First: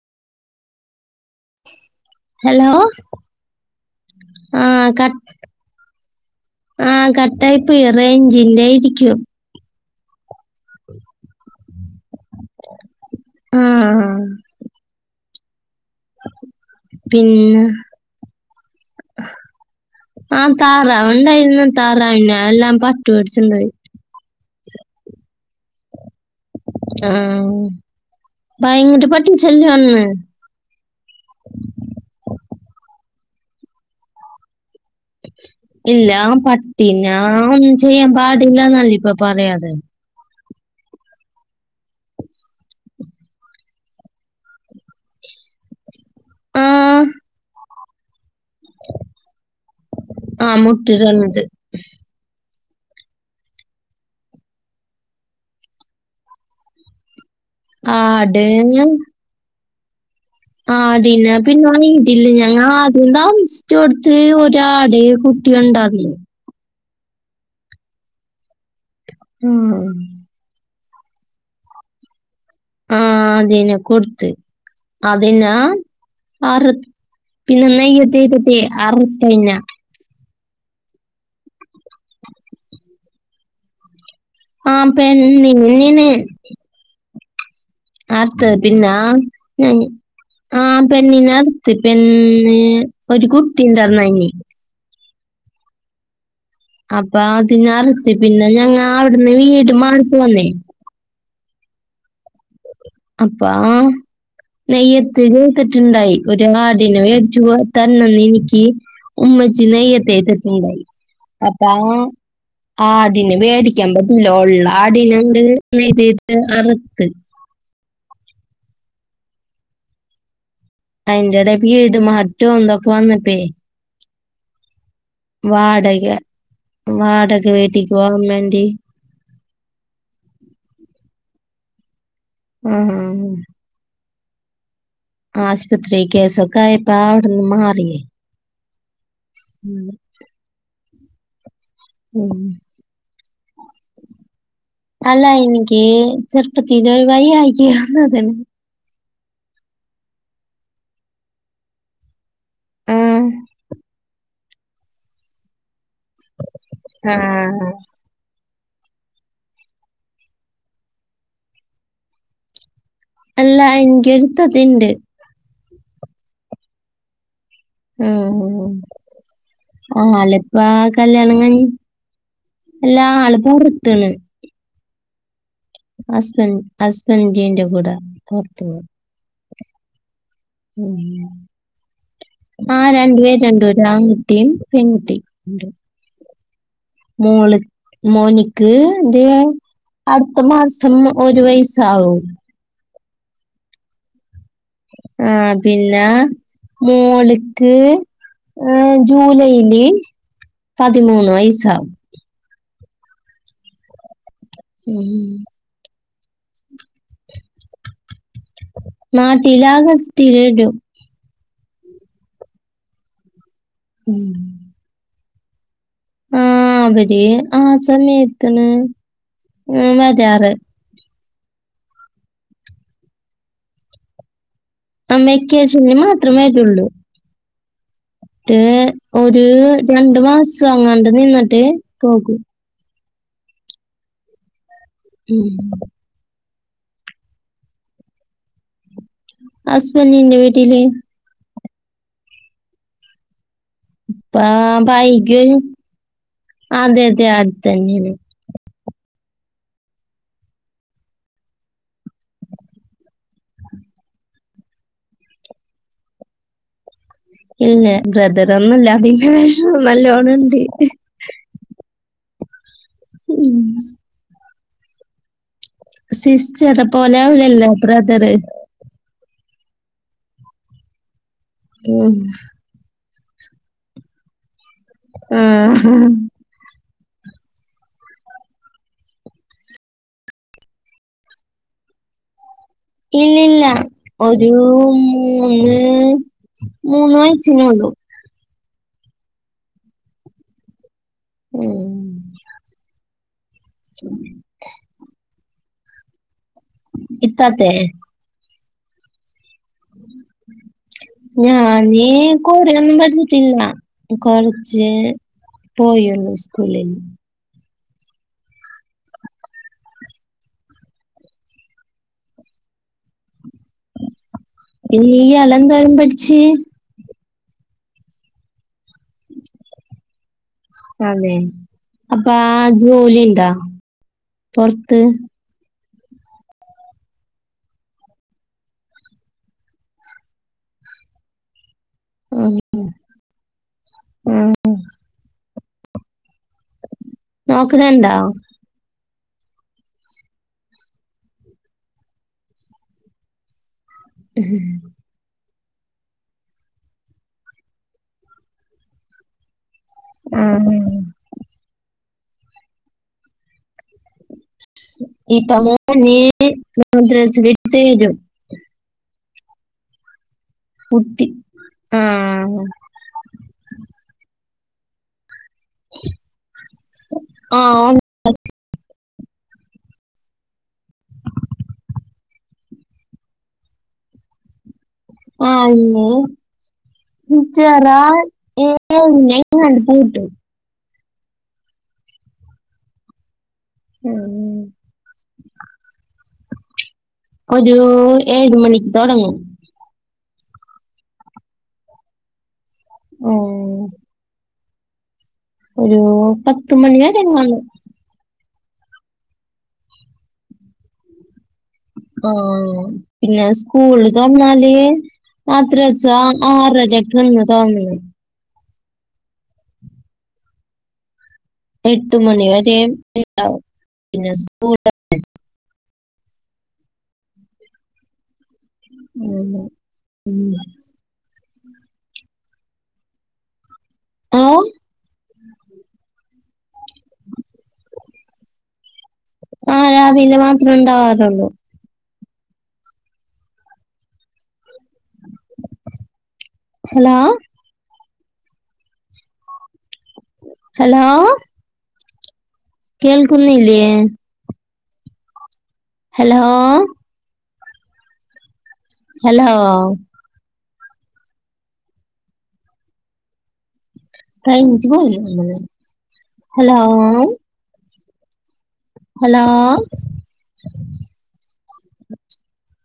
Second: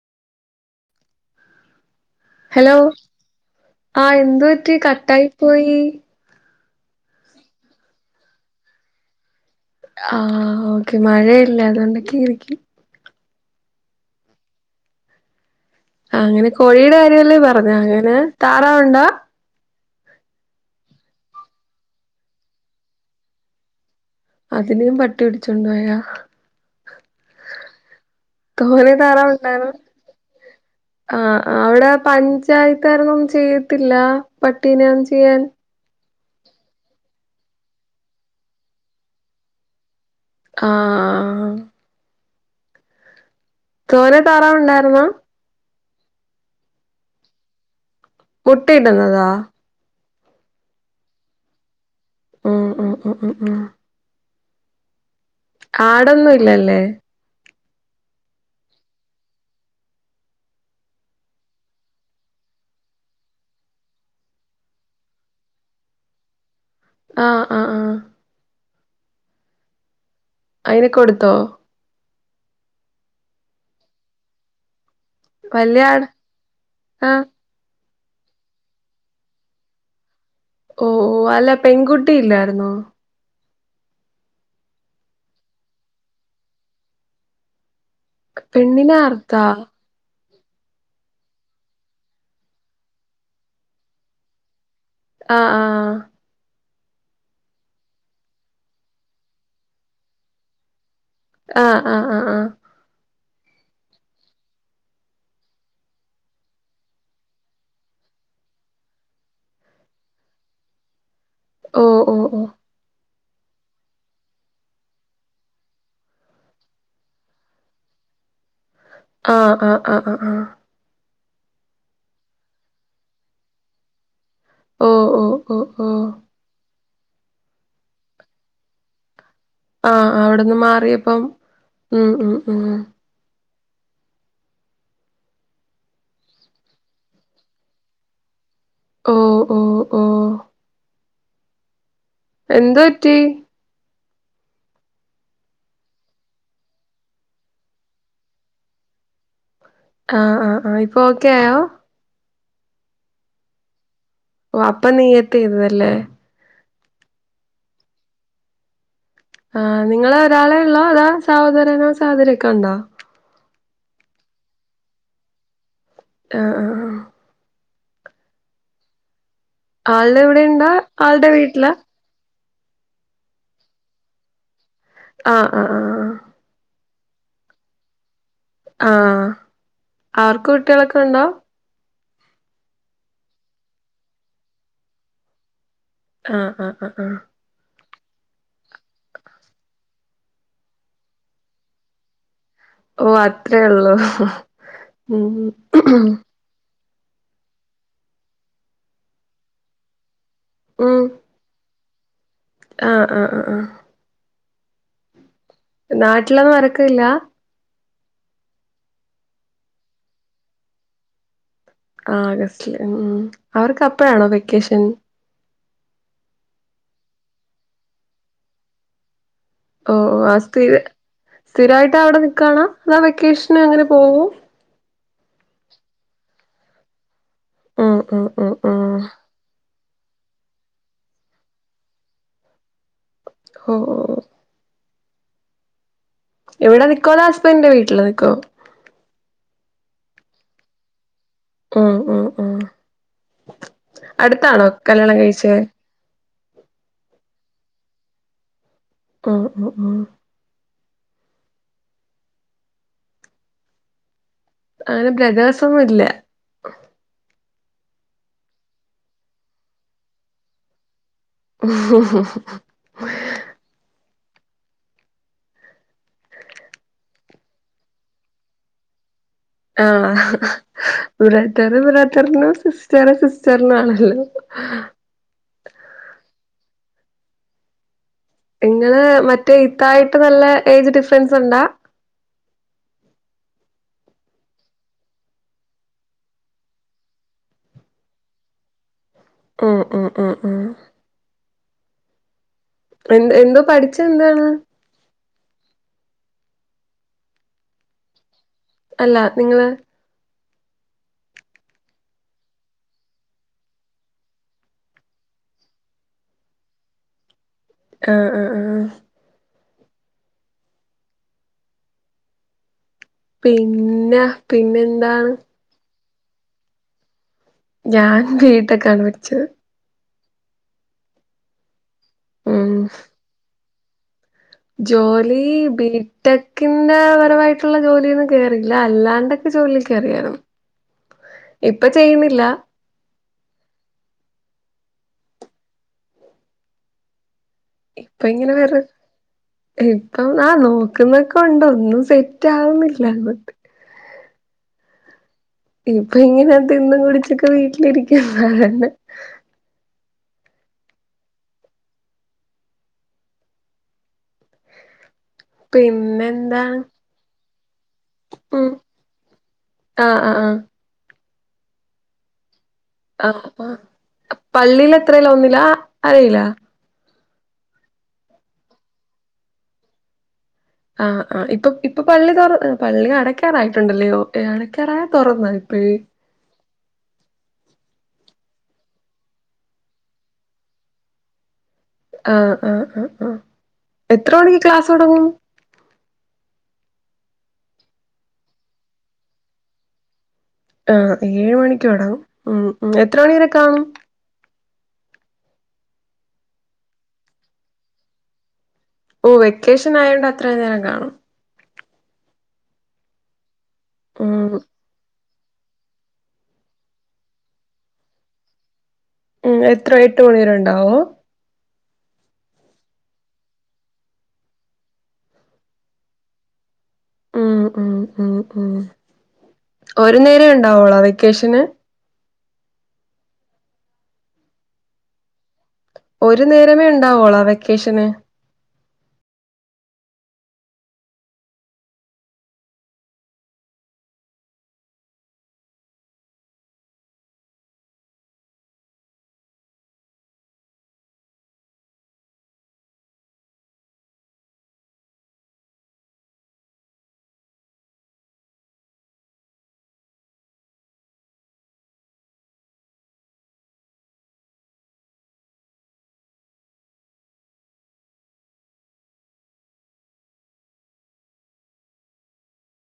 Hello ആഹ് എന്ത് ആ പറ്റി കട്ടായിപ്പോയി ആഹ് കട്ടായിപോയി റൈഞ്ചില്ലായിരിക്കും ആഹ് ഓക്കെ മഴയല്ലേ അതകൊണ്ടൊക്കെരിക്കും ആ അങ്ങനെ കോഴിയുടെ കാര്യല്ലേ പിന്നെ പറഞ്ഞെ, അങ്ങനെ താറാവുണ്ടോ ആഹ് താറാവണ്ടായിരുന്നു. താറാവിനെ എല്ലാം പട്ടി പിടിച്ചണ്ടോയി അതിനെയും പട്ടി പിടിച്ചൊണ്ടോയാ ആഹ് തോനെ ഭയങ്കര താറാവുണ്ടായിരുന്നു പട്ടിശല്യാൺന്ന് ആഹ് ആഹ് അവിടെ പഞ്ചായത്തുകാരൊന്നൊന്നും ചെയ്യത്തില്ല, പട്ടീനെ ഒന്നും ചെയ്യാൻ ഇല്ല, പട്ടിനാ ഒന്നും ചെയ്യാൻ പാടില്ലന്നല്ല ഇപ്പൊ പറിയത് ആഹ് തോനെ താറാവ്ണ്ടാരുന്നോ? ആഹ് കുട്ടി ഇടുന്നതാ ആ മുട്ടിടുന്നദ് ആഹ് ആഹ് അഹ് അഹ് ആഹ് ആടൊന്നും ഇല്ലല്ലേ ആട് യം ആടില്ല പിന്നെ വീട്ടില് ഞങ്ങ ആദ്യം താമസചോട്ത് ഒരാട് കു ട്ടിയുണ്ടാർന്ന് ആഹ് ആഹ് ആഹ് ഉം അയ്ന കൊടുത്തോ? ആഹ് അതിന കൊട്ത്ത് അതിനാ വല്യ ആട് അറ് ആഹ് പിന്നെ നെയ്യെട്ടിറ്റെട്ടി അറ്ത്തയ്നെ ഓ ഓ അല്ല പെൺകുട്ടി ഇല്ലാരുന്നോ? ആപെണ്ണെന്നെണ് അർത്തദ് പിന്നാ പെണ്ണിനെ അർത്താ ഞാൻ ആ പെണ്ണിനർത്ത് പെണ്ണ് ഒരു കുട്ടിണ്ടർന്ന് അയ്ന് ആഹ് ആഹ് അപ്പ അതിന അർത്ത് പിന്നെ ഞങ്ങ അവിടുന്ന് വീട് മാറിപ്പോന്നേ ആഹ് ആഹ് ആഹ് ആഹ് അപ്പാ നെയ്യത്ത് ചെയ്തിട്ടുണ്ടായി ഒരു ആടിനെ വേട്ച്ചു പോ തന്നന്നെനിക്ക് ഉമ്മച്ചി നെയ്യത്തെയ്തിട്ട്ണ്ടായ്ന് അപ്പ ഓ ഓ ഓ ആട് പിന്നെ വേടിക്കാൻ പറ്റില്ലോള്ള ആടിനണ്ട് മേച്ചിട്ട് അറുത്ത് ആഹ് ആഹ് ആഹ് ആഹ് ആഹ് അയിന്റെട വീട് മാറ്റോ എന്തൊക്കെ വന്നപ്പേ ഓ ഓ ഓ ഓ വാടക വാടക വീട്ടിക്ക് പോവാൻ വേണ്ടി ആ അവിടെന്ന് മാറിയപ്പം ഉം ഉം ആഹ് ആഹ് ആശുപത്രി കേസൊക്കെ ആയപ്പ അവിടന്ന് മാറിയേ ഓ ഓ ഓ ഉം എന്ത്‌ പറ്റി അല്ല എനിക്ക് ചർപ്പത്തിലൊരു വയ്യായിക വന്നത ആ ആ ആ ഇപ്പൊ ഓക്കെ ആയോ ആഹ് ഓ അപ്പ നിയ്യത്ത് ചെയ്തതല്ലേ ആഹ് ആനിങ്ങള് ഒരാളെ ഒള്ളോ അതോ സഹോദരനും സഹോദരിയൊക്കെ ഉണ്ടോ അല്ല എൻക്കൊരുത്താത്തയുണ്ട് ആഹ് ആഹ് ആഹ് ഉം ആളുടെ ഇവിടെ ആളിപ്പ ഇണ്ടോ ആളുടെ കല്യാണം കഴിഞ്ഞ് വീട്ടിലാ എല്ലാ ആൾക്കും വൃത്തണ് ആഹ് ആഹ് ആഹ് ഹസ്ബൻഡ് ഹസ്ബൻഡിന്റെ കൂടെ പുറത്താണ് ആ അവർക്ക് കുട്ടികളൊക്കെ ഉണ്ടോ? ആ രണ്ടു പേര് രണ്ടു ഒരാൺകുട്ടിയും പെൺകുട്ടി ആഹ് ആഹ് ആ ആഹ് മോള് മോനിക്ക് ന്തേ അടുത്ത മാസം ഒരു വയസാവും ഓഹ്അത്രേ ഉള്ളൂ ഉം ആഹ പിന്നാ മോള്ക്ക് ഏഹ് ജൂലൈല് പതിമൂന്ന് വയസ്സാവും ആഹ ആഹ് ആഹ ഉം നാട്ടിലൊന്നും വരക്കില്ല നാട്ടില് ആഗസ്റ്റില് വെരും ആഹ് ആഗസ്റ്റില് ഉം അവർക്ക് അപ്പഴാണോ ഉം വെക്കേഷൻ ആഹ് അവര് ആ സമയത്താണ്‌ ഓഹ് ആ സ്ഥി സ്ഥിരായിട്ട് അവിടെ നിക്കാണോ അതാ വെക്കേഷന് അങ്ങനെ പോവോ ആ വെക്കേഷന് മാത്രമേ വരൊള്ളൂ ഉം ഉം ഉം ഇന്നിട്ട് ഉം ഒരു രണ്ട് മാസം അങ്ങാണ്ട് നിന്നിട്ട് പോകും ഓഹ് ഓഹ് ഉം ഇവിടെ നിക്കൊതോ ഹസ്ബന്റിന്റെ വീട്ടില് നിക്കോ ഹസ്ബൻന്റീന്റെ വീട്ടില് ആഹ് ആഹ് ആഹ് ഇപ്പ കല്യാണം വൈക കഴിച്ചേ അതെ അതെ അടുത്ത് തന്നെയാണ് ആഹ് ആഹ് ആഹ് അങ്ങനെ ബ്രദേഴ്സ് ഒന്നും ഇല്ല ഇല്ല ബ്രദറൊന്നുംല്ല അതിന്റെ വെഷമം നല്ലോണംണ്ട് [unintelligible] ഉം സിസ്റ്ററെ പോലെ ആവൂലല്ലോ ബ്രദറ് ആഹ ബ്രതർ ബ്രതർന്ന സി സിസ്റ്ററ് സിസ്റ്ററിനാണല്ലോ ഉം ഇങ്ങള് മറ്റേ ഇത്തായിട്ട് നല്ല ഏജ് ഡിഫറൻസ് ഉണ്ടാ ഇല്ലില്ല ഒരു മൂന്ന് മൂന്ന് വയസിനൊ ഉള്ളു ആഹ് ആഹ് ആഹ് ഉം എന്ത് എന്തോ പഠിച്ച എന്താണ് ഇത്താത്തെേ അല്ല നിങ്ങള് ഞാന് കൊറേ ഒന്നും പഠിച്ചിട്ടില്ല കുറച്ച് പോയൊള്ളൂ സ്കൂളില് ആഹ ആഹ ആഹ പിന്നെ പിന്ന പിന്നെന്താണ് ഇയാള് എന്തോലം പഠിച്ച് ഞാൻ ബി ടെക്ക് ആണ് പഠിച്ചത് അതെ അപ്പ ഉം ജോലിണ്ടാ ജോലി ബീ ടെക്കിന്റെ പരമായിട്ടുള്ള ജോലിയൊന്നും കേയറിയില്ല അല്ലാണ്ടൊക്കെ ജോലിൽ കയറിയായിരുന്നു ഇപ്പൊ ചെയ്യ്ണില്ല ഉം നോക്കണണ്ടോ ഇപ്പൊ ഇങ്ങനെ വേറെ ഇപ്പം നാ നോക്കുന്നക്കെ ഉണ്ട് ഒന്നും സെറ്റ് ആവുന്നില്ല എന്നങ്ങോട്ട് ഉം ഇപ്പൊ ഇങ്ങനത്ത് ഇന്നും കുടിച്ചൊക്കെ വീട്ടിലിരിക്കാെ ആഹ ഉഹ പിന്നെന്താണ് [unintelligible] ഉം ആഹ ആഹ ആഹ പുട്ടി ആഹ ആ പള്ളിൽ എത്രല്ലോ ഒന്നില്ല അറിയില്ല ആഹ ആഹ് ആ് ഇപ്പൊ ഇപ്പൊ പള്ളിറ പള്ളി അടക്കാറായിട്ടുണ്ടല്ലയോ എണിക്കറൻ ആഹ അന്ന്െ [unintelligible] ആഹ ആഹ് ആഹ് ആഹ ഉം ഒരു ഏഴ് മണിക്ക് തുടങ്ങും ആ ഏഴ് മണിിക്ക അടങ്ങും ഉ എത്ര മണി വരെ ഉം. കാണും ഒരു പത്ത മണി വരെങ്ങാണ് ഓ വെക്കേഷൻ ആയൊണ്ട് അത്രയും നേരം കാണും ആഹ് പിന്നെ സ്കൂൾ ഉം തുറന്നാല് അത്ര വച്ചാ ഹാരജക്ന്ന് തോന്നുന്നു ഉം എത്രയൊട്ട് മണിവരെ ഉണ്ടാവും എട്ട് മണി വരെ ഉണ്ടാവും പിന്നെ സ്കൂ ഉം ഉം ഉം ഉം ഉം. ഒരു ഉം. നേരം ഉണ്ടാവോള്ളോ വെക്കേഷന് ആ ഒരു നേരമേ ഉണ്ടാവോളാ വെക്കേഷന് ആ രാവിലെ മാത്രമേ ഉണ്ടാവാറുള്ളൂ ഹലോ ഹലോ കേൾക്കുന്നില്ലേ ഹലോ ഹലോ റെയിഞ്ച് പോയെന്ന് തോന്നുന്നു ഹലോ ഹലോ